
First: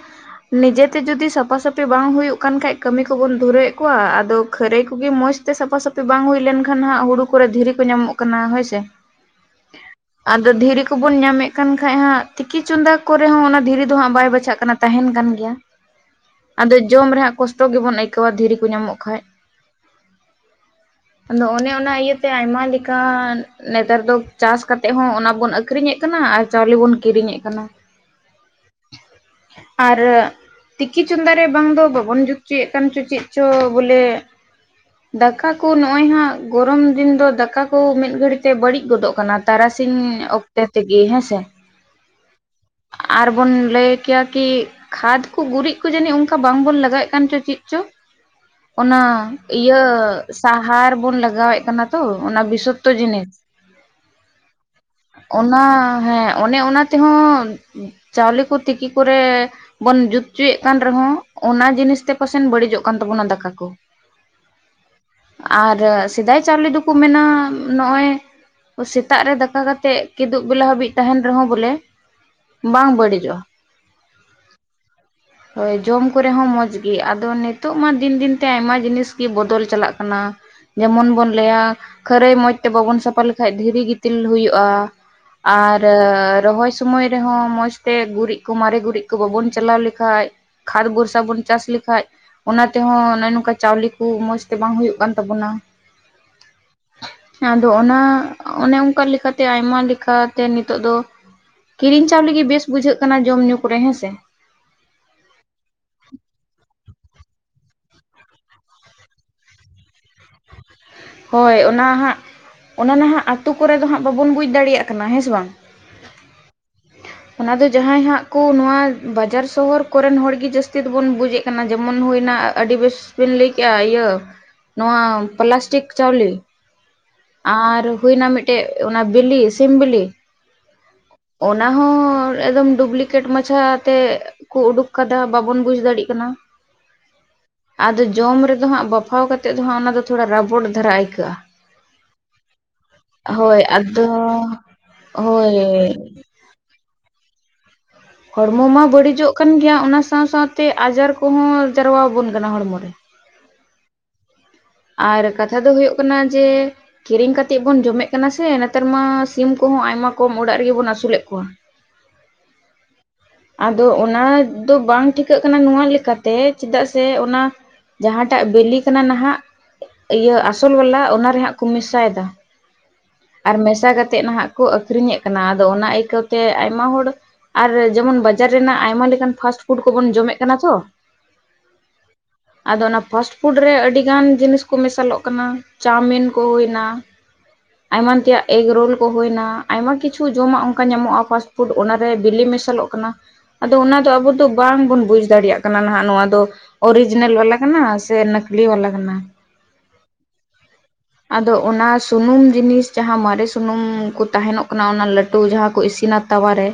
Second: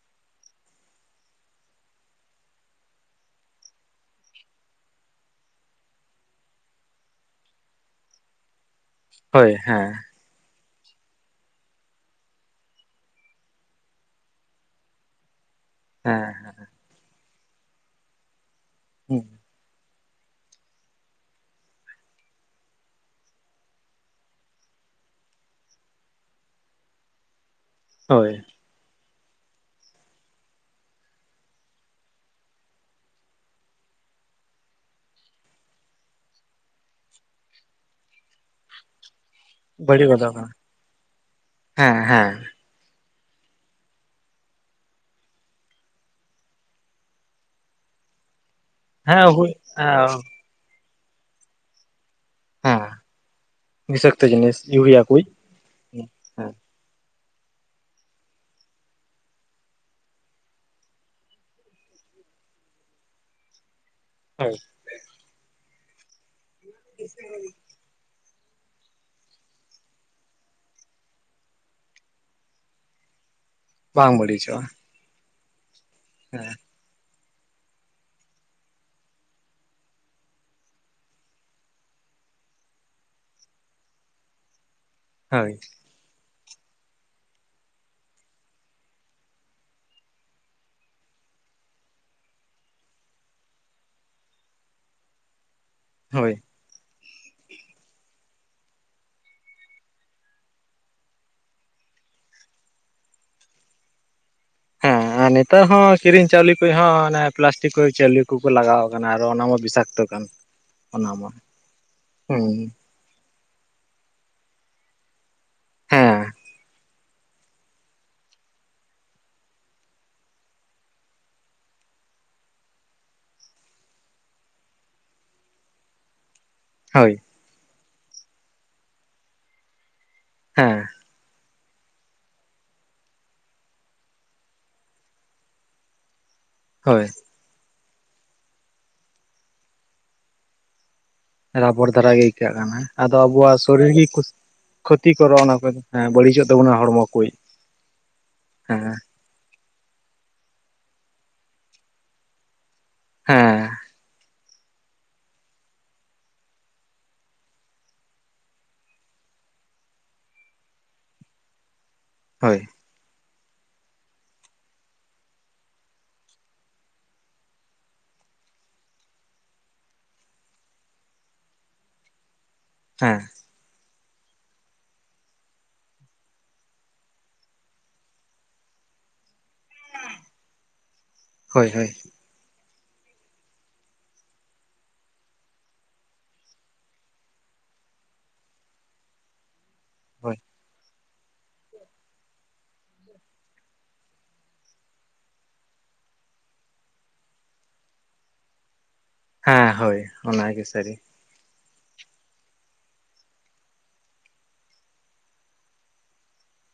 ᱱᱤᱡᱮᱛᱮ ᱡᱚᱫᱤ ᱥᱟᱯᱷᱟ ᱥᱟᱹᱯᱷᱤ ᱵᱟᱝ ᱦᱩᱭᱩᱜ ᱠᱟᱱ ᱠᱷᱟᱡ ᱠᱟᱹᱢᱤ ᱠᱚᱵᱚᱱ ᱫᱷᱩᱨᱟᱹᱣᱮᱫ ᱠᱚᱣᱟ ᱟᱫᱚ ᱠᱷᱟᱹᱨᱟᱹᱭ ᱠᱚᱜᱮ ᱢᱚᱸᱡᱽ ᱛᱮ ᱥᱟᱯᱷᱟ ᱥᱟᱹᱯᱷᱤ ᱵᱟᱝ ᱦᱩᱭ ᱞᱮᱱᱠᱷᱟᱱ ᱦᱟᱸᱜ ᱦᱩᱲᱩ ᱠᱚᱨᱮ ᱫᱷᱤᱨᱤ ᱠᱚ ᱧᱟᱢᱚᱜ ᱠᱟᱱᱟ ᱦᱳᱭ ᱥᱮ ᱦᱳᱭ ᱦᱮᱸ ᱟᱫᱚ ᱫᱷᱤᱨᱤ ᱠᱚᱵᱚᱱ ᱧᱟᱢᱮᱫ ᱠᱟᱱ ᱠᱷᱟᱡ ᱦᱟᱸᱜ ᱛᱤᱠᱤ ᱪᱚᱸᱫᱟ ᱠᱚᱨᱮ ᱦᱚᱸ ᱚᱱᱟ ᱫᱷᱤᱨᱤ ᱫᱚ ᱦᱟᱸᱜ ᱵᱟᱭ ᱵᱟᱪᱷᱟᱜ ᱠᱟᱱᱟ ᱛᱟᱦᱮᱱ ᱠᱟᱱ ᱜᱮᱭᱟ ᱦᱮᱸ ᱟᱫᱚ ᱡᱚᱢ ᱨᱮ ᱦᱟᱜ ᱠᱚᱥᱴᱚ ᱜᱮᱵᱚᱱ ᱟᱹᱭᱠᱟᱹᱣᱟ ᱫᱷᱤᱨᱤ ᱠᱚ ᱧᱟᱢᱚᱜ ᱠᱷᱟᱱ ᱟᱫᱚ ᱚᱱᱮ ᱚᱱᱟ ᱤᱭᱟᱹ ᱛᱮ ᱟᱭᱢᱟ ᱞᱮᱠᱟ ᱱᱮᱛᱟᱨ ᱫᱚ ᱪᱟᱥ ᱠᱟᱛᱮᱫ ᱦᱚᱸ ᱚᱱᱟ ᱵᱚᱱ ᱟᱠᱷᱨᱤᱧᱮᱫ ᱠᱟᱱᱟ ᱟᱨ ᱪᱟᱣᱞᱮ ᱵᱚᱱ ᱠᱤᱨᱤᱧᱮᱫ ᱠᱟᱱᱟ ᱠᱟᱱᱟ ᱦᱳᱭ ᱟᱨ ᱛᱤᱠᱤ ᱪᱚᱸᱫᱟ ᱨᱮ ᱵᱟᱝ ᱫᱚ ᱵᱟᱵᱚᱱ ᱡᱩᱛ ᱦᱚᱪᱚᱭ ᱮᱫ ᱠᱟᱱ ᱪᱚ ᱪᱮᱫ ᱪᱚ ᱵᱚᱞᱮ ᱫᱟᱠᱟ ᱠᱚ ᱱᱚᱜᱼᱚᱭ ᱦᱟᱸᱜ ᱜᱚᱨᱚᱢ ᱫᱤᱱ ᱫᱚ ᱫᱟᱠᱟ ᱠᱚ ᱢᱤᱫ ᱜᱷᱟᱹᱲᱤ ᱛᱮ ᱵᱟᱹᱲᱤᱡ ᱜᱚᱫᱚᱜ ᱠᱟᱱᱟ ᱛᱟᱨᱟᱥᱤᱧ ᱵᱟᱹᱲᱤᱡ ᱜᱚᱫᱚᱜ ᱠᱟᱱᱟ ᱚᱠᱛᱮ ᱛᱮᱜᱮ ᱦᱮᱸᱥᱮ ᱦᱮᱸ ᱦᱮᱸ ᱟᱨᱵᱚᱱ ᱞᱟᱹᱭ ᱠᱮᱭᱟ ᱠᱤ ᱠᱷᱟᱫ ᱠᱚ ᱜᱩᱨᱤᱡ ᱠᱚ ᱡᱟᱹᱱᱤᱡ ᱚᱱᱠᱟ ᱵᱟᱝᱵᱚᱱ ᱞᱟᱜᱟᱣᱮᱫ ᱠᱟᱱ ᱪᱚ ᱪᱮᱫ ᱪᱚ ᱻ [inaudible] ᱚᱱᱟ ᱤᱭᱟᱹ ᱥᱟᱦᱟᱨ ᱵᱚᱱ ᱞᱟᱜᱟᱣᱮᱫ ᱠᱟᱱᱟ ᱛᱚ ᱚᱱᱟ ᱦᱮᱸ ᱵᱤᱥᱚᱠᱛᱚ ᱡᱤᱱᱤᱥ ᱵᱤᱥᱟᱠᱛᱚ ᱡᱤᱱᱤᱥ ᱤᱭᱩᱨᱤᱭᱟ ᱠᱚ ᱦᱮᱸ ᱚᱱᱟ ᱦᱮᱸ ᱚᱱᱮ ᱚᱱᱟ ᱛᱮᱦᱚᱸ ᱪᱟᱣᱞᱮ ᱠᱚ ᱛᱤᱠᱤ ᱠᱚᱨᱮ ᱵᱚᱱ ᱡᱩᱛ ᱦᱚᱪᱚᱭᱮᱫ ᱠᱟᱱ ᱨᱮᱦᱚᱸ ᱚᱱᱟ ᱡᱤᱱᱤᱥᱛᱮ ᱯᱟᱥᱮᱡ ᱵᱟᱹᱲᱤᱡᱚᱜ ᱠᱟᱱ ᱛᱟᱵᱚᱱᱟ ᱫᱟᱠᱟ ᱠᱚ ᱦᱳᱭ ᱟᱨ ᱥᱮᱫᱟᱭ ᱪᱟᱣᱞᱮ ᱫᱚᱠᱚ ᱢᱮᱱᱟ ᱱᱚᱜ ᱚᱭ ᱥᱮᱛᱟᱜ ᱨᱮ ᱫᱟᱠᱟ ᱠᱟᱛᱮᱜ ᱠᱤᱫᱩᱵ ᱵᱮᱞᱟ ᱦᱟᱹᱵᱤᱡ ᱛᱟᱦᱮᱱ ᱨᱮᱦᱚᱸ ᱵᱚᱞᱮ ᱵᱟᱝ ᱵᱟᱹᱲᱤᱡᱚᱜᱼᱟ ᱵᱟᱝ ᱵᱟᱹᱲᱤᱡᱚᱜᱼᱟ ᱦᱳᱭ ᱡᱚᱢ ᱠᱚᱨᱮ ᱦᱚᱸ ᱦᱮᱸ ᱢᱚᱡᱽ ᱜᱮ ᱟᱫᱚ ᱱᱤᱛᱚᱜ ᱢᱟ ᱫᱤᱱ ᱫᱤᱱ ᱛᱮ ᱟᱭᱢᱟ ᱡᱤᱱᱤᱥ ᱜᱮ ᱵᱚᱫᱚᱞ ᱪᱟᱞᱟᱜ ᱠᱟᱱᱟ ᱡᱮᱢᱚᱱ ᱵᱚᱱ ᱞᱟᱹᱭᱟ ᱠᱷᱟᱹᱨᱟᱹᱭ ᱢᱚᱡᱽ ᱛᱮ ᱵᱟᱵᱚᱱ ᱥᱟᱯᱷᱟ ᱞᱮᱠᱷᱟᱡ ᱫᱷᱤᱨᱤ ᱜᱤᱛᱤᱞ ᱦᱩᱭᱩᱜ-ᱟ ᱦᱳᱭ ᱟᱨ ᱨᱚᱦᱚᱭ ᱥᱳᱢᱚᱭ ᱨᱮᱦᱚ ᱢᱚᱡᱽᱛᱮ ᱜᱩᱨᱤᱡ ᱠᱚ ᱢᱟᱨᱮ ᱜᱩᱨᱤᱡ ᱠᱚ ᱵᱟᱵᱚᱱ ᱪᱟᱞᱟᱣ ᱞᱮᱠᱷᱟᱡ ᱠᱷᱟᱫ ᱵᱷᱚᱨᱥᱟ ᱵᱚᱱ ᱪᱟᱥ ᱞᱮᱠᱷᱟᱡ ᱚᱱᱟ ᱛᱮᱦᱚᱸ ᱱᱚᱜ ᱚ ᱱᱚᱝᱠᱟ ᱪᱟᱣᱞᱮ ᱠᱚ ᱢᱚᱡᱽ ᱛᱮ ᱵᱟᱝ ᱦᱩᱭᱩᱜ ᱠᱟᱱ ᱛᱟᱵᱚᱱᱟ ᱦᱳᱭ ᱟᱫᱚ ᱚᱱᱟ ᱚᱱᱮ ᱚᱱᱠᱟ ᱞᱮᱠᱟᱛᱮ ᱟᱭᱢᱟ ᱞᱮᱠᱟᱛᱮ ᱱᱤᱛᱚᱜ ᱫᱚ ᱠᱤᱨᱤᱧ ᱪᱟᱣᱞᱮ ᱜᱮ ᱵᱮᱥ ᱵᱩᱡᱷᱟᱹᱜ ᱠᱟᱱᱟ ᱡᱚᱢ ᱧᱩ ᱠᱚᱨᱮ ᱦᱮᱸᱥᱮ ᱦᱮᱸᱻ ᱱᱮᱛᱟᱨ ᱦᱚᱸ ᱠᱤᱨᱤᱧ ᱪᱟᱣᱞᱤ ᱠᱚᱦᱚ ᱚᱱᱮ ᱯᱞᱟᱥᱴᱤᱠ ᱠᱚ ᱪᱟᱣᱞᱤ ᱠᱚᱠᱚ ᱞᱟᱜᱟᱣ ᱟᱠᱟᱱᱟ ᱟᱨᱚ ᱚᱱᱟᱢᱟ ᱵᱤᱥᱟᱠᱛᱚ ᱠᱟᱱᱟ [inaudible] ᱦᱳᱭ ᱚᱱᱟ ᱦᱟᱸᱜ ᱚᱱᱟ ᱱᱟᱦᱟᱜ ᱟᱛᱳ ᱠᱚᱨᱮ ᱫᱚ ᱦᱟᱸᱜ ᱵᱟᱵᱚᱱ ᱵᱩᱡᱽ ᱫᱟᱲᱮᱭᱟᱜ ᱠᱟᱱᱟ ᱦᱮᱸ ᱥᱮ ᱵᱟᱝ [inaudible] ᱚᱱᱟ ᱫᱚ ᱡᱟᱦᱟᱭ ᱦᱟᱜ ᱠᱚ ᱱᱚᱣᱟ ᱵᱟᱡᱟᱨ ᱥᱚᱦᱚᱨ ᱠᱚᱨᱮᱱ ᱦᱚᱲ ᱜᱮ ᱡᱟᱹᱥᱛᱤ ᱫᱚᱵᱚᱱ ᱵᱩᱡᱮᱫ ᱠᱚᱣᱟ ᱡᱮᱢᱚᱱ ᱦᱩᱭᱱᱟ ᱟᱹᱰᱤ ᱵᱮᱥ ᱵᱤᱱ ᱞᱟᱹᱭ ᱠᱮᱫ-ᱟ ᱤᱭᱟᱹ ᱱᱚᱣᱟ ᱯᱞᱟᱥᱴᱤᱠ ᱪᱟᱣᱞᱮ ᱦᱳᱭ ᱟᱨ ᱦᱩᱭᱱᱟ ᱢᱤᱫᱴᱮᱡ ᱚᱱᱟ ᱵᱤᱞᱤ ᱥᱤᱢ ᱵᱤᱞᱤ ᱦᱮᱸ ᱚᱱᱟ ᱦᱚᱸ ᱮᱠᱫᱚᱢ ᱰᱩᱵᱽᱞᱤᱠᱮᱴ ᱢᱟᱪᱷᱟ ᱛᱮ ᱠᱚ ᱩᱰᱩᱠ ᱠᱟᱫᱟ ᱵᱟᱵᱚᱱ ᱵᱩᱡ ᱫᱟᱲᱮᱭᱟᱜ ᱠᱟᱱᱟ ᱦᱳᱭ ᱟᱫᱚ ᱡᱚᱢ ᱨᱮᱫᱚ ᱦᱟᱜ ᱵᱟᱯᱷᱟᱣ ᱠᱟᱛᱮᱫ ᱫᱚ ᱦᱟᱜ ᱚᱱᱟ ᱫᱚ ᱛᱷᱚᱲᱟ ᱨᱟᱵᱚᱴ ᱫᱷᱟᱨᱟ ᱟᱹᱭᱠᱟᱹᱜ-ᱟ ᱨᱟᱵᱚᱲ ᱫᱷᱟᱨᱟ ᱜᱮ ᱟᱹᱭᱠᱟᱹᱜ ᱠᱟᱱᱟ ᱟᱫᱚ ᱟᱵᱚᱣᱟᱜ ᱦᱳᱭ ᱥᱚᱨᱤᱨ ᱜᱮ ᱟᱫᱚ ᱠᱷᱚᱛᱤ ᱠᱚᱨᱚᱜ-ᱟ ᱚᱱᱟ ᱠᱚ ᱦᱳᱭ ᱵᱟᱹᱲᱤᱡᱚᱜ ᱛᱟᱵᱚᱱᱟ ᱦᱚᱲᱢᱚ ᱠᱚ ᱦᱚᱲᱢᱚ ᱢᱟ ᱦᱮᱸ ᱵᱟᱹᱲᱤᱡᱚᱜ ᱠᱟᱱ ᱜᱮᱭᱟ ᱚᱱᱟ ᱥᱟᱶ ᱥᱟᱶᱛᱮ ᱟᱡᱟᱨ ᱠᱚᱦᱚ ᱡᱟᱨᱣᱟᱵᱚᱱ ᱠᱟᱱᱟ ᱦᱚᱲᱢᱚ ᱨᱮ ᱦᱮᱸ ᱟᱨ ᱠᱟᱛᱷᱟ ᱫᱚ ᱦᱩᱭᱩᱜ ᱠᱟᱱᱟ ᱡᱮ ᱠᱤᱨᱤᱧ ᱠᱟᱛᱮᱜ ᱵᱚᱱ ᱡᱚᱢᱮᱫ ᱠᱟᱱᱟ ᱥᱮ ᱱᱮᱛᱟᱨ ᱢᱟ ᱥᱤᱢ ᱠᱚᱦᱚ ᱟᱭᱢᱟ ᱠᱚᱢ ᱚᱲᱟᱜ ᱨᱮᱜᱮᱵᱚᱱ ᱟᱹᱥᱩᱞᱮᱫ ᱠᱚᱣᱟ ᱦᱳᱭ ᱟᱫᱚ ᱚᱱᱟ ᱫᱚ ᱵᱟᱝ ᱴᱷᱤᱠᱟᱹᱜ ᱠᱟᱱᱟ ᱱᱚᱣᱟ ᱞᱮᱠᱟᱛᱮ ᱪᱮᱫᱟᱜ ᱥᱮ ᱚᱱᱟ ᱡᱟᱸᱦᱟ ᱴᱟᱜ ᱵᱤᱞᱤ ᱠᱟᱱᱟ ᱱᱟᱸᱦᱟᱸᱜ ᱤᱭᱟᱹ ᱟᱥᱚᱞ ᱵᱟᱞᱟ ᱚᱱᱟᱨᱮ ᱦᱟᱸᱜ ᱠᱚ ᱢᱤᱥᱟᱭ-ᱫᱟ ᱦᱮᱸ ᱟᱨ ᱢᱮᱥᱟ ᱠᱟᱛᱮᱫ ᱱᱟᱦᱟᱜ ᱠᱚ ᱟᱹᱠᱷᱨᱤᱧ ᱮᱫ ᱠᱟᱱᱟ ᱟᱫᱚ ᱚᱱᱟ ᱟᱹᱭᱠᱟᱹᱣ ᱛᱮ ᱟᱭᱢᱟ ᱦᱚᱲ ᱟᱨ ᱡᱮᱢᱚᱱ ᱵᱟᱡᱟᱨ ᱨᱮᱱᱟᱜ ᱟᱭᱢᱟ ᱞᱮᱠᱟᱱ ᱯᱷᱟᱥᱴ ᱯᱷᱩᱰ ᱠᱚᱵᱚᱱ ᱡᱚᱢᱮᱜ ᱠᱟᱱᱟ ᱛᱚ ᱦᱳᱭ ᱦᱳᱭ ᱟᱫᱚ ᱚᱱᱟ ᱯᱷᱟᱥᱴ ᱯᱷᱩᱰ ᱨᱮ ᱟᱹᱰᱤ ᱜᱟᱱ ᱡᱤᱱᱤᱥ ᱠᱚ ᱢᱮᱥᱟᱞᱚᱜ ᱠᱟᱱᱟ ᱪᱟᱣᱢᱤᱱ ᱠᱚ ᱦᱩᱭᱱᱟ ᱮᱢᱟᱱ ᱛᱮᱭᱟᱜ ᱮᱜᱽᱨᱳᱞ ᱠᱚ ᱦᱩᱭᱱᱟ ᱟᱭᱢᱟ ᱠᱤᱪᱷᱩ ᱦᱳᱭ ᱡᱚᱢᱟᱜ ᱚᱱᱠᱟ ᱧᱟᱢᱚᱜ-ᱟ ᱯᱷᱟᱥ ᱯᱩᱰ ᱚᱱᱟᱨᱮ ᱵᱤᱞᱤ ᱢᱮᱥᱟᱞᱚᱜ ᱠᱟᱱᱟ ᱟᱫᱚ ᱚᱱᱟ ᱫᱚ ᱟᱵᱚ ᱫᱚ ᱵᱟᱝᱵᱚᱱ ᱵᱩᱡᱽ ᱫᱟᱲᱮᱭᱟᱜ ᱠᱟᱱᱟ ᱦᱟᱜ ᱱᱚᱣᱟ ᱫᱚ ᱚᱨᱤᱡᱤᱱᱟᱞ ᱵᱟᱞᱟ ᱠᱟᱱᱟ ᱥᱮ ᱱᱟᱹᱠᱞᱤ ᱣᱟᱞᱟ ᱠᱟᱱᱟ? ᱦᱮ ᱦᱳᱭ ᱚᱱᱟᱜᱮ ᱥᱟᱹᱨᱤ ᱟᱫᱚ ᱚᱱᱟ ᱥᱩᱱᱩᱢ ᱡᱤᱱᱤᱥ ᱡᱟᱦᱟᱸ ᱢᱟᱨᱮ ᱥᱩᱱᱩᱢ ᱠᱩ ᱛᱟᱦᱮᱱᱚᱜ ᱠᱟᱱᱟ ᱚᱱᱟ ᱞᱟᱹᱴᱩ ᱛᱩ ᱡᱟᱦᱟ ᱠᱚ ᱤᱥᱤᱱᱟ ᱛᱟᱣᱟᱨᱮ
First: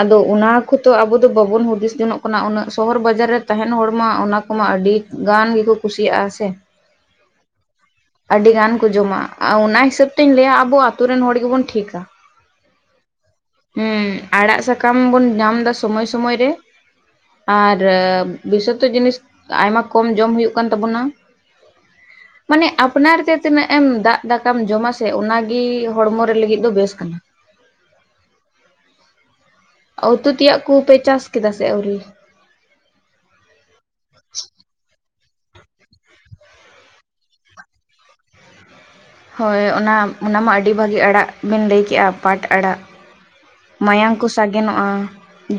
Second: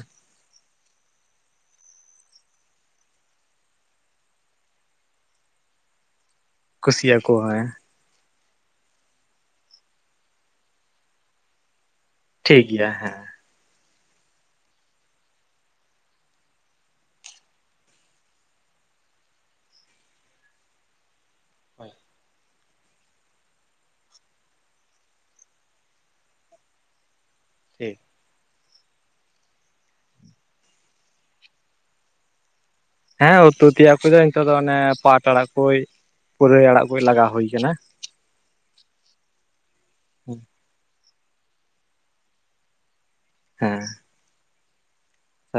ᱟᱫᱚ ᱚᱱᱟ ᱠᱷᱚᱛᱚ ᱟᱵᱚ ᱫᱚ ᱵᱟᱵᱚᱱ ᱦᱩᱫᱤᱥ ᱡᱚᱱᱚᱜ ᱠᱟᱱᱟ ᱩᱱᱟᱹᱜ ᱥᱚᱦᱚᱨ ᱵᱟᱡᱟᱨ ᱨᱮ ᱛᱟᱦᱮᱱ ᱦᱚᱲ ᱢᱟ ᱚᱱᱟ ᱠᱚᱢᱟ ᱟᱹᱰᱤ ᱜᱟᱱ ᱜᱮᱠᱩ ᱠᱩᱥᱤᱭᱟᱜ-ᱟ ᱥᱮ ᱠᱩᱥᱤᱭᱟᱜ-ᱟ ᱠᱚ ᱦᱮᱸ ᱟᱹᱰᱤ ᱜᱟᱱ ᱠᱚ ᱡᱚᱢᱟ ᱚᱱᱟ ᱦᱤᱥᱟᱹᱵ ᱛᱤᱧ ᱞᱟᱹᱭᱟ ᱟᱵᱩ ᱟᱛᱳ ᱨᱮᱱ ᱦᱚᱲ ᱜᱮᱵᱚᱱ ᱴᱷᱤᱠᱟ ᱴᱷᱤᱠ ᱜᱮᱭᱟ ᱦᱮ ᱦᱩᱸ ᱟᱲᱟᱜ ᱥᱟᱠᱟᱢ ᱵᱚᱱ ᱧᱟᱢ ᱫᱟ ᱥᱳᱢᱳᱭ ᱥᱳᱢᱳᱭ ᱨᱮ ᱟᱨ ᱵᱤᱥᱚᱛᱚ ᱡᱤᱱᱤᱥ ᱟᱭᱢᱟ ᱠᱚᱢ ᱡᱚᱢ ᱦᱩᱭᱩᱜ ᱠᱟᱱ ᱛᱟᱵᱚᱱᱟ ᱢᱟᱱᱮ ᱟᱯ ᱯᱚᱱᱟᱨ ᱫᱮ ᱛᱤᱱᱟᱹᱜ ᱮᱢ ᱫᱟᱜ ᱫᱟᱠᱟᱢ ᱡᱚᱢ-ᱟ ᱥᱮ ᱚᱱᱟᱜᱤ ᱦᱚᱲᱢᱚ ᱨᱮ ᱞᱟᱹᱜᱤᱫ ᱫᱚ ᱵᱮᱥ ᱠᱟᱱᱟ ᱴᱷᱤᱠ ᱩᱛᱩ ᱛᱮᱭᱟᱜ ᱠᱩ ᱯᱮ ᱪᱟᱥ ᱠᱮᱫᱟ? ᱥᱮ ᱟᱹᱣᱨᱤ ᱦᱮᱸ ᱩᱛᱩ ᱛᱮᱭᱟᱜ ᱠᱩᱫᱚ ᱤᱱᱛᱚ ᱫᱚ ᱚᱱᱮ ᱯᱟᱴ ᱟᱲᱟᱜ ᱠᱳᱭ ᱯᱩᱨᱟᱹᱭ ᱟᱲᱟᱜ ᱠᱩᱭ ᱞᱟᱜᱟ ᱦᱩᱭ ᱠᱟᱱᱟ ᱦᱳᱭ ᱚᱱᱟ ᱚᱱᱟ ᱢᱟ ᱟᱹᱰᱤ ᱵᱷᱟᱹᱜᱤ ᱟᱲᱟᱜ ᱵᱤᱱ ᱞᱟᱹᱭ ᱠᱮᱜᱼᱟ ᱯᱟᱴ ᱟᱲᱟᱜ ᱦᱮᱸ ᱢᱟᱭᱟᱝ ᱠᱚ ᱥᱟᱜᱮᱱᱚᱜᱼᱟ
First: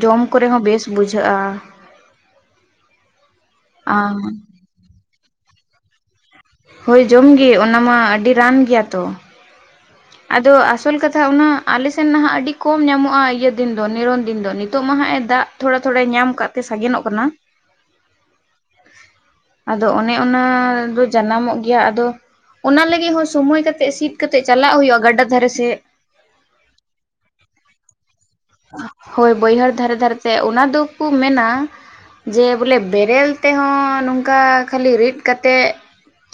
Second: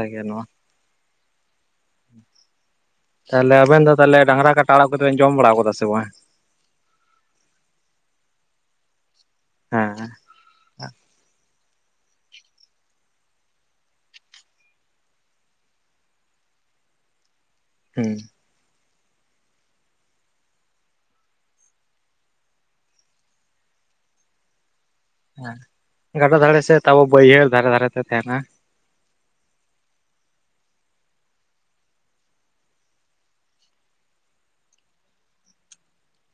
ᱡᱚᱢ ᱱᱚᱣᱟ ᱠᱚᱨᱮ ᱦᱚᱸ ᱵᱮᱥ ᱵᱩᱡᱷᱟᱹᱜᱼᱟ ᱛᱟᱞᱦᱮ ᱟᱵᱮᱱ ᱫᱚ ᱟᱨ ᱛᱟᱞᱦᱮ ᱰᱟᱝᱨᱟ ᱠᱟᱴᱟ ᱟᱲᱟᱜ ᱠᱚᱫᱚ ᱵᱮᱱ ᱡᱚᱢ ᱵᱟᱲᱟᱣ ᱠᱟᱫᱟ ᱥᱮ ᱵᱟᱝ? ᱦᱳᱭ ᱡᱚᱢ ᱜᱮ ᱚᱱᱟ ᱢᱟ ᱟᱹᱰᱤ ᱨᱟᱱ ᱜᱮᱭᱟ ᱛᱚ ᱦᱮᱸ ᱦᱮᱸ ᱟᱫᱚ ᱟᱥᱚᱞ ᱠᱟᱛᱷᱟ ᱚᱱᱟ ᱟᱞᱮᱥᱮᱱ ᱱᱟᱦᱟᱜ ᱟᱹᱰᱤ ᱠᱚᱢ ᱧᱟᱢᱚᱜ-ᱟ ᱤᱭᱟᱹ ᱫᱤᱱ ᱫᱚ ᱱᱤᱨᱚᱱ ᱫᱤᱱ ᱫᱚ ᱱᱤᱛᱚᱜ ᱢᱟ ᱦᱟᱜ-ᱮ ᱫᱟᱜᱽ ᱛᱷᱚᱲᱟ ᱛᱷᱚᱲᱟᱭ ᱧᱟᱢ ᱠᱟᱜ ᱛᱮ ᱥᱟᱜᱮᱱᱚᱜ ᱠᱟᱱᱟ ᱦᱩᱸ ᱟᱫᱚ ᱚᱱᱮ ᱚᱱᱟ ᱫᱚ ᱡᱟᱱᱟᱢᱚᱜ ᱜᱮᱭᱟ ᱟᱫᱚ ᱚᱱᱟ ᱞᱟᱹᱜᱤᱜ ᱦᱚᱸ ᱥᱳᱢᱚᱭ ᱠᱟᱛᱮᱜ ᱥᱤᱫ ᱠᱟᱛᱮᱜ ᱪᱟᱞᱟᱜ ᱦᱩᱭᱩᱜᱼᱟ ᱜᱟᱰᱟ ᱫᱷᱟᱨᱮ ᱦᱮᱸ ᱥᱮᱫ ᱜᱟᱰᱟ ᱫᱷᱟᱨᱮ ᱥᱮᱫ ᱛᱟᱯᱚ ᱵᱟᱹᱭᱦᱟᱹᱲ ᱫᱷᱟᱨᱮ ᱫᱷᱟᱨᱮ ᱛᱮ ᱛᱮᱦᱮᱱᱟ ᱦᱳᱭ ᱵᱟᱹᱭᱦᱟᱹᱲ ᱫᱷᱟᱨᱮ ᱫᱷᱟᱨᱮ ᱛᱮ ᱚᱱᱟ ᱫᱩᱠᱩ ᱢᱮᱱᱟ ᱡᱮ ᱵᱚᱞᱮ ᱵᱮᱨᱮᱞ ᱛᱮᱦᱚᱸ ᱱᱚᱝᱠᱟ ᱠᱷᱟᱹᱞᱤ ᱨᱤᱫ ᱠᱟᱛᱮᱜ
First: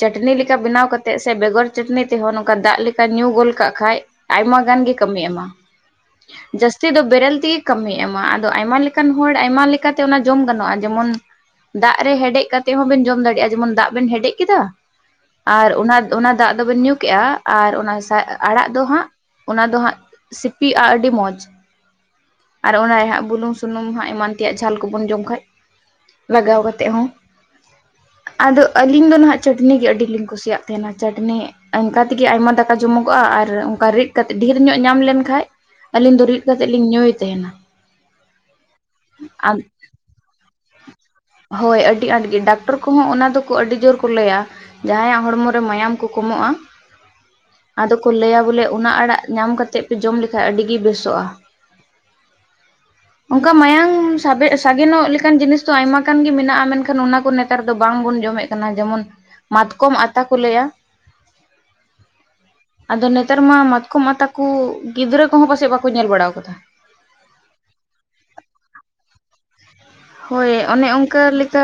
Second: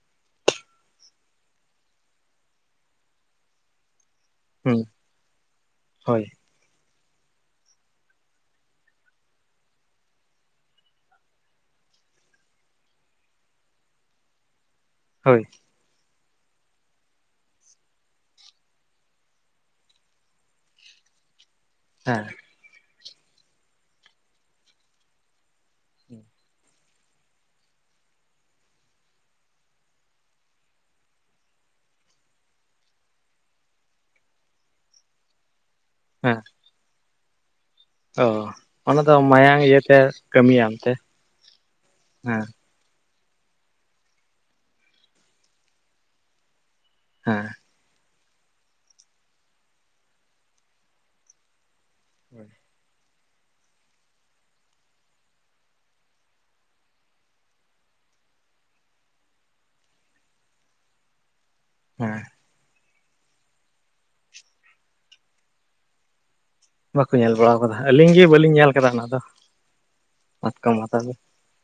ᱪᱟᱹᱴᱱᱤ ᱞᱤᱠᱟ ᱵᱤᱱᱟᱣ ᱠᱟᱛᱮᱜ ᱥᱮ ᱵᱮᱜᱚᱨ ᱪᱟᱹᱴᱱᱤ ᱛᱮᱦᱚ ᱱᱚᱝᱠᱟ ᱫᱟᱜᱽ ᱞᱮᱠᱟ ᱧᱩ ᱜᱳᱞ ᱠᱟᱜ ᱠᱷᱟᱡ ᱟᱭᱢᱟ ᱦᱩᱸ ᱜᱟᱱ ᱜᱮ ᱠᱟᱹᱢᱤᱭ ᱮᱢᱟ ᱦᱳᱭ ᱡᱟᱹᱥ ᱛᱤ ᱫᱚ ᱵᱮᱨᱮᱞ ᱛᱤᱜᱮ ᱠᱟᱹᱢᱤᱭ ᱮᱢᱟ ᱟᱫᱚ ᱟᱭᱢᱟ ᱞᱮᱠᱟᱱ ᱦᱚᱲ ᱟᱭᱢᱟ ᱞᱮᱠᱟᱛᱮ ᱚᱱᱟ ᱡᱚᱢ ᱜᱟᱱᱚᱜᱼᱟ ᱡᱮᱢᱚᱱ ᱫᱟᱜ ᱨᱮ ᱦᱮᱰᱮᱜ ᱠᱟᱛᱮ ᱦᱚᱸᱵᱮᱱ ᱡᱚᱢ ᱫᱟᱲᱮᱭᱟᱜᱼᱟ ᱡᱮᱢᱚᱱ ᱫᱟᱜ ᱵᱮᱱ ᱦᱮᱰᱮᱡ ᱠᱮᱫᱟ ᱦᱳᱭ ᱟᱨ ᱚᱱᱟ ᱚᱱᱟ ᱫᱟᱜ ᱫᱚᱵᱮᱱ ᱧᱩ ᱠᱮᱜᱼᱟ ᱟᱨ ᱚᱱᱟ ᱥᱟᱜ ᱟᱲᱟᱜ ᱫᱚ ᱦᱟᱸᱜ ᱚᱱᱟ ᱫᱚ ᱦᱟᱸᱜ ᱥᱤᱯᱤᱜᱼᱟ ᱟᱹᱰᱤ ᱢᱚᱡᱽ ᱦᱮᱸ ᱟᱨ ᱚᱱᱟᱨᱮ ᱦᱟᱸᱜ ᱵᱩᱞᱩᱝ ᱥᱩᱱᱩᱢ ᱦᱟᱸᱜ ᱮᱢᱟᱱ ᱛᱮᱭᱟᱜ ᱡᱷᱟᱞ ᱠᱩᱵᱚᱱ ᱡᱚᱢ ᱠᱷᱟᱡ ᱞᱟᱜᱟᱣ ᱠᱟᱛᱮᱜ ᱦᱚᱸ ᱟᱫᱚ ᱟᱹᱞᱤᱧ ᱫᱚ ᱱᱟᱸᱦᱟᱜ ᱪᱟᱹᱴᱱᱤ ᱜᱮ ᱟᱹᱰᱤ ᱞᱤᱧ ᱠᱩᱥᱤᱭᱟᱜ ᱛᱟᱦᱮᱱᱟ ᱪᱟᱹᱴᱱᱤ ᱚᱱᱠᱟ ᱛᱤᱜᱤ ᱟᱭᱢᱟ ᱫᱟ ᱠᱟ ᱡᱚᱢᱚᱜᱚᱜᱼᱟ ᱟᱨ ᱚᱝᱠᱟ ᱨᱤᱫ ᱠᱟᱛᱮ ᱰᱷᱤᱨ ᱧᱚᱜ ᱧᱟᱢ ᱞᱮᱱᱠᱟᱡ ᱟᱹᱞᱤᱧ ᱫᱚ ᱦᱮᱸ ᱨᱤᱫ ᱠᱟᱛᱮ ᱞᱤᱧ ᱧᱩᱭ ᱛᱮᱦᱮᱱᱟ ᱚ ᱚᱱᱟ ᱫᱚ ᱢᱟᱭᱟᱝ ᱤᱭᱟᱹᱛᱮ ᱠᱟᱹᱢᱤᱭᱟ ᱚᱱᱛᱮ ᱦᱮᱸ ᱴᱚᱨ ᱠᱚᱦᱚᱸ ᱚᱱᱟ ᱫᱚᱠᱚ ᱟᱹᱰᱤ ᱡᱳᱨ ᱠᱚ ᱞᱟᱹᱭᱟ ᱡᱟᱦᱟᱸᱭᱟᱜ ᱦᱚᱲᱢᱚ ᱨᱮ ᱢᱟᱭᱟᱢ ᱠᱚ ᱠᱚᱢᱚᱜᱼᱟ ᱦᱮᱸ ᱟᱫᱚ ᱠᱚ ᱞᱟᱹᱭᱟ ᱵᱚᱞᱮ ᱚᱱᱟ ᱟᱲᱟᱜ ᱧᱟᱢ ᱠᱟᱛᱮᱜ ᱯᱮ ᱡᱚᱢ ᱞᱮᱠᱷᱟᱡ ᱟᱹᱰᱤᱜᱤ ᱵᱮᱥᱚᱜᱼᱟ ᱦᱩᱸ ᱚᱱᱠᱟ ᱢᱟᱭᱟᱝ ᱥᱟᱵᱮ ᱥᱟᱜᱮᱱᱚᱜ ᱞᱮᱠᱟᱱ ᱡᱤᱱᱤᱥ ᱫᱚ ᱟᱭᱢᱟ ᱜᱟᱱ ᱜᱮ ᱢᱮᱱᱟᱜᱼᱟ ᱢᱮᱱᱠᱷᱟᱱ ᱚᱱᱟ ᱠᱚ ᱱᱮᱛᱟᱨ ᱫᱚ ᱵᱟᱝᱵᱚᱱ ᱡᱚᱢᱮᱜ ᱠᱟᱱ ᱠᱟᱱᱟ ᱡᱮᱢᱚᱱ ᱢᱟᱛᱠᱚᱢ ᱟᱛᱟ ᱠᱚ ᱞᱟᱹᱭᱟ ᱦᱮᱸ ᱟᱫᱚ ᱱᱮᱛᱟᱨ ᱢᱟ ᱢᱟᱛᱠᱚᱢ ᱟᱛᱟ ᱠᱩ ᱜᱤᱫᱽᱨᱟᱹ ᱠᱚᱦᱚᱸ ᱯᱟᱥᱮᱜ ᱵᱟᱠᱩ ᱧᱮᱞ ᱵᱟᱲᱟ ᱟᱠᱟᱫᱟ ᱵᱟᱠᱩ ᱧᱮᱞ ᱵᱟᱲᱟ ᱟᱠᱟᱫᱟ, ᱟᱹᱞᱤᱧ ᱜᱮ ᱵᱟᱹᱞᱤᱧ ᱧᱮᱞ ᱟᱠᱟᱫᱟ ᱚᱱᱟ ᱫᱚ᱾ ᱦᱳᱭ ᱢᱟᱛᱠᱚᱢ ᱚᱱᱮ ᱦᱟᱛᱟ ᱫᱚ ᱚᱱᱠᱟ ᱞᱮᱠᱟ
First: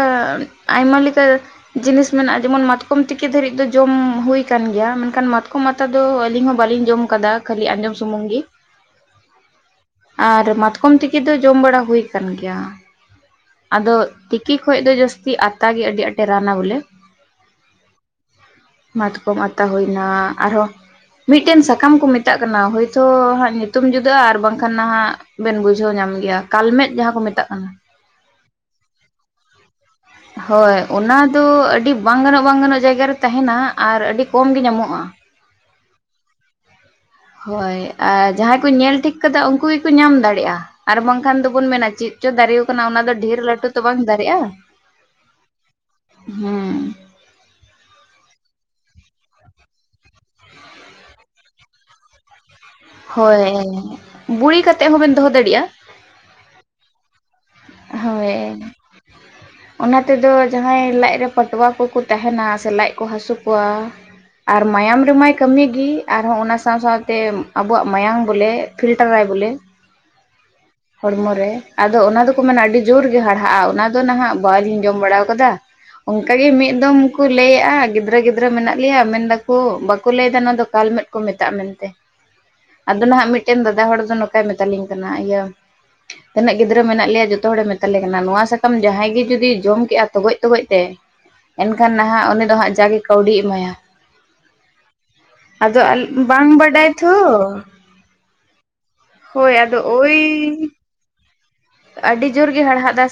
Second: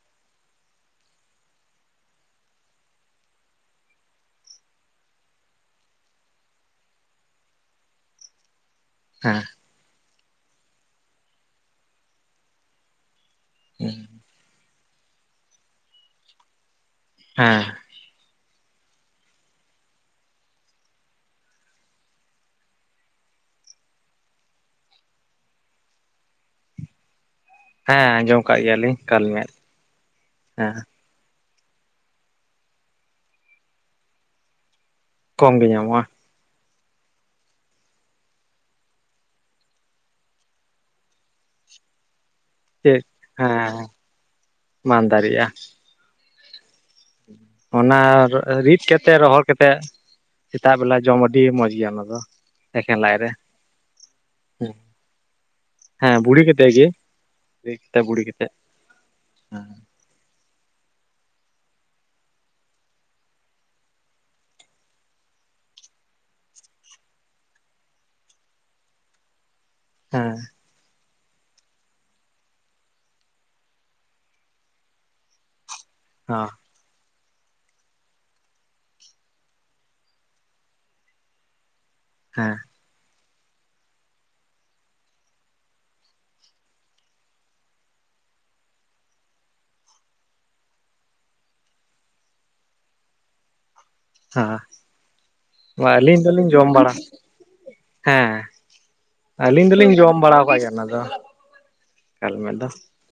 ᱟᱭᱢᱟ ᱞᱮᱠᱟ ᱡᱤᱱᱤᱥ ᱢᱮᱱᱟᱜᱼᱟ ᱡᱮᱢᱚᱱ ᱢᱟᱛᱠᱚᱢ ᱛᱤᱠᱤ ᱫᱷᱟᱹᱨᱤᱡ ᱫᱚ ᱡᱚᱢ ᱦᱩᱭ ᱠᱟᱱ ᱜᱮᱭᱟ ᱢᱮᱱᱠᱷᱟᱱ ᱢᱟᱛᱠᱚᱢ ᱟ ᱛᱟ ᱫᱚ ᱟᱞᱤᱧ ᱦᱚᱸ ᱵᱟᱞᱤᱧ ᱡᱚᱢ ᱟᱠᱟᱫᱟ ᱠᱷᱟᱹᱞᱤ ᱟᱸᱡᱚᱢ ᱥᱩᱢᱩᱝ ᱜᱮ ᱦᱮᱸ ᱟᱨ ᱢᱟᱛᱠᱚᱢ ᱛᱤᱠᱤ ᱫᱚ ᱡᱚᱢ ᱵᱟᱲᱟ ᱦᱩᱭ ᱟᱠᱟᱱ ᱜᱮᱭᱟ᱾ ᱟᱫᱚ ᱛᱤᱠᱤ ᱠᱷᱚᱡ ᱫᱚ ᱡᱟᱹᱥᱛᱤ ᱟᱛᱟ ᱜᱮ ᱟᱹᱰᱤ ᱟᱸᱴᱮ ᱨᱟᱱᱼᱟ ᱵᱚᱞᱮ ᱦᱮᱸ ᱢᱟᱛᱠᱚᱢ ᱟᱛᱟ ᱦᱩᱭ ᱮᱱᱟ ᱟᱨᱦᱚᱸ ᱢᱤᱫᱴᱮᱱ ᱥᱟᱠᱟᱢ ᱠᱩ ᱢᱮᱛᱟᱜ ᱠᱟᱱᱟ ᱦᱚᱳᱭᱛᱚ ᱦᱟᱸᱜ ᱧᱩᱛᱩᱢ ᱡᱩᱫᱟᱹᱜᱼᱟ ᱟᱨ ᱵᱟᱝᱠᱷᱟᱱ ᱱᱟᱦᱟᱜ ᱵᱮᱱ ᱵᱩᱡᱷᱟᱹᱣ ᱧᱟᱢ ᱜᱮᱭᱟ ᱠᱟᱞᱢᱮᱜ ᱡᱟᱦᱟᱸ ᱠᱚ ᱢᱮᱛᱟᱜ ᱠᱟᱱᱟ ᱦᱮᱸ ᱟᱸᱡᱚᱢ ᱟᱠᱟᱫ ᱜᱮᱭᱟ ᱞᱤᱧ ᱠᱟᱞᱢᱮᱫ ᱦᱮᱸ ᱦᱳᱭ ᱚᱱᱟ ᱫᱚ ᱟᱹᱰᱤ ᱵᱟᱝ ᱜᱟᱱᱚᱜ ᱵᱟᱝ ᱜᱟᱱᱚᱜ ᱡᱟᱭᱜᱟ ᱨᱮ ᱛᱟᱦᱮᱱᱟ ᱟᱨ ᱟᱹᱰᱤ ᱠᱚᱢ ᱜᱮ ᱧᱟᱢᱚᱜ-ᱟ ᱠᱚᱢ ᱜᱮ ᱧᱟᱢᱚᱜ-ᱟ ᱦᱳᱭ ᱟᱨ ᱡᱟᱦᱟᱸᱭ ᱠᱩ ᱧᱮᱞ ᱴᱷᱤᱠ ᱠᱟᱫᱟ ᱩᱱᱠᱩ ᱜᱮᱠᱚ ᱧᱟᱢ ᱫᱟᱲᱮᱜᱼᱟ ᱟᱨ ᱵᱟᱝᱠᱷᱟᱱ ᱫᱚᱵᱚᱱ ᱢᱮᱱᱟ ᱪᱮᱫ ᱪᱚ ᱫᱟᱨᱮ ᱚᱱᱟ ᱪᱮᱫ ᱫᱚ ᱰᱷᱮᱨ ᱞᱟᱹᱴᱩ ᱦᱮᱸ ᱛᱚ ᱵᱟᱝ ᱫᱟᱨᱮᱜᱼᱟ, ᱢᱟᱞᱫᱟ ᱨᱮᱭᱟᱜ ᱦᱩᱸ ᱚᱱᱟ ᱨᱤᱫ ᱠᱟᱛᱮᱜ ᱨᱚᱦᱚᱲ ᱠᱟᱛᱮᱜ ᱥᱮᱛᱟᱜ ᱵᱮᱞᱟ ᱡᱚᱢ ᱟᱹᱰᱤ ᱢᱚᱸᱡᱽ ᱜᱮᱭᱟ ᱚᱱᱟ ᱫᱚ ᱮᱠᱷᱮᱱ ᱞᱟᱡ ᱨᱮ ᱦᱳᱭ ᱵᱩᱲᱤ ᱠᱟᱛᱮᱜ ᱦᱚᱸ ᱵᱮᱱ ᱫᱚᱦᱚ ᱫᱟᱲᱤᱜᱼᱟ ᱦᱮᱸ ᱵᱩᱲᱤ ᱠᱮᱛᱮᱜ ᱜᱮ ᱨᱤᱫ ᱠᱟᱛᱮ ᱵᱩᱲᱤ ᱦᱳᱭ ᱠᱟᱛᱮᱫ ᱦᱮᱸ ᱚᱱᱟ ᱛᱮᱫᱚ ᱡᱟᱦᱟᱸᱭ ᱞᱟᱡ ᱨᱮ ᱯᱟᱴᱣᱟ ᱠᱚᱠᱚ ᱛᱟᱦᱮᱱᱟ ᱥᱮ ᱞᱟᱡ ᱠᱚ ᱦᱟᱹᱥᱩ ᱠᱚᱣᱟ ᱟᱨ ᱢᱟᱭᱟᱢ ᱨᱮᱢᱟᱭ ᱠᱟᱹᱢᱤ ᱜᱤ ᱟᱨᱦᱚᱸ ᱚᱱᱟ ᱥᱟᱶ ᱥᱟᱶᱛᱮ ᱟᱵᱚᱣᱟᱜ ᱢᱟᱭᱟᱢ ᱵᱚᱞᱮ ᱯᱷᱤᱞᱴᱟᱨᱟᱭ ᱵᱚᱞᱮ ᱦᱮᱸ ᱦᱚᱲᱢᱚ ᱨᱮ ᱟᱫᱚ ᱚᱱᱟ ᱫᱚ ᱢᱮᱱᱟ ᱟᱹᱰᱤ ᱡᱳᱨ ᱜᱮ ᱦᱟᱲᱦᱟᱜᱼᱟ ᱚᱱᱟ ᱫᱚ ᱱᱟᱦᱟᱜ ᱵᱟᱞᱤᱧ ᱡᱚᱢ ᱵᱟᱲᱟᱣ ᱠᱟᱫᱟ ᱚᱱᱠᱟ ᱜᱮ ᱦᱚᱸ ᱢᱤᱫ ᱮᱠᱫᱚᱢ ᱠᱚ ᱞᱟᱹᱭᱟᱜᱼᱟ ᱜᱤᱫᱽᱨᱟᱹ ᱜᱤᱫᱽᱨᱟᱹ ᱢᱮᱱᱟᱜ ᱞᱮᱭᱟ ᱢᱮᱱᱫᱟᱠᱚ ᱵᱟᱠᱚ ᱞᱟᱹᱭ ᱮᱫᱟ ᱱᱚᱣᱟ ᱫᱚ ᱠᱟᱞ ᱢᱮᱫ ᱠᱚ ᱢᱮᱛᱟᱜᱼᱟ ᱢᱮᱱᱛᱮ ᱦᱮᱸ ᱟᱫᱚ ᱱᱟᱦᱟᱜ ᱢᱤᱫᱴᱮᱱ ᱫᱟᱫᱟ ᱦᱚᱲ ᱫᱚ ᱱᱚᱝᱠᱟᱭ ᱢᱮᱛᱟᱞᱤᱧ ᱠᱟᱱᱟ ᱤᱭᱟᱹ ᱛᱤᱱᱟᱹᱜ ᱜᱤᱫᱽᱨᱟᱹ ᱢᱮᱱᱟᱜ ᱞᱮᱭᱟ ᱡᱚᱛᱚ ᱦᱚᱲᱮ ᱢᱮᱛᱟ ᱞᱮ ᱠᱟᱱᱟ ᱱᱚᱣᱟ ᱥᱟᱠᱟᱢ ᱡᱟᱦᱟᱸᱭ ᱜᱮ ᱡᱩᱫᱤ ᱡᱚᱢ ᱠᱮᱜᱼᱟ ᱛᱚᱜᱚᱡ ᱛᱚᱜᱚᱡ ᱛᱮ ᱮᱱᱠᱷᱟᱱ ᱱᱟᱦᱟᱜ ᱩᱱᱤ ᱫᱚ ᱦᱟᱸᱜ ᱡᱟᱜᱮ ᱠᱟᱹᱣᱰᱤᱭ ᱮᱢᱟᱭᱟ ᱦᱚᱸ ᱟᱫᱚ ᱟᱹᱞᱤᱧ ᱵᱟᱝ ᱫᱚᱞᱤᱧ ᱡᱚᱢ ᱵᱟᱰᱟᱭ ᱵᱟᱲᱟ ᱛᱷᱚ ᱦᱮᱸ ᱦᱳᱭ ᱟᱹᱞᱤᱧ ᱟᱫᱚ ᱫᱚᱞᱤᱧ ᱳᱭ ᱡᱚᱢ ᱵᱟᱲᱟᱣ ᱟᱠᱟᱫ ᱜᱮᱭᱟ ᱚᱱᱟ ᱟᱹᱰᱤ ᱡᱳᱨ ᱜᱮ ᱫᱚ [unintelligible] ᱦᱟᱲᱦᱟᱫᱟ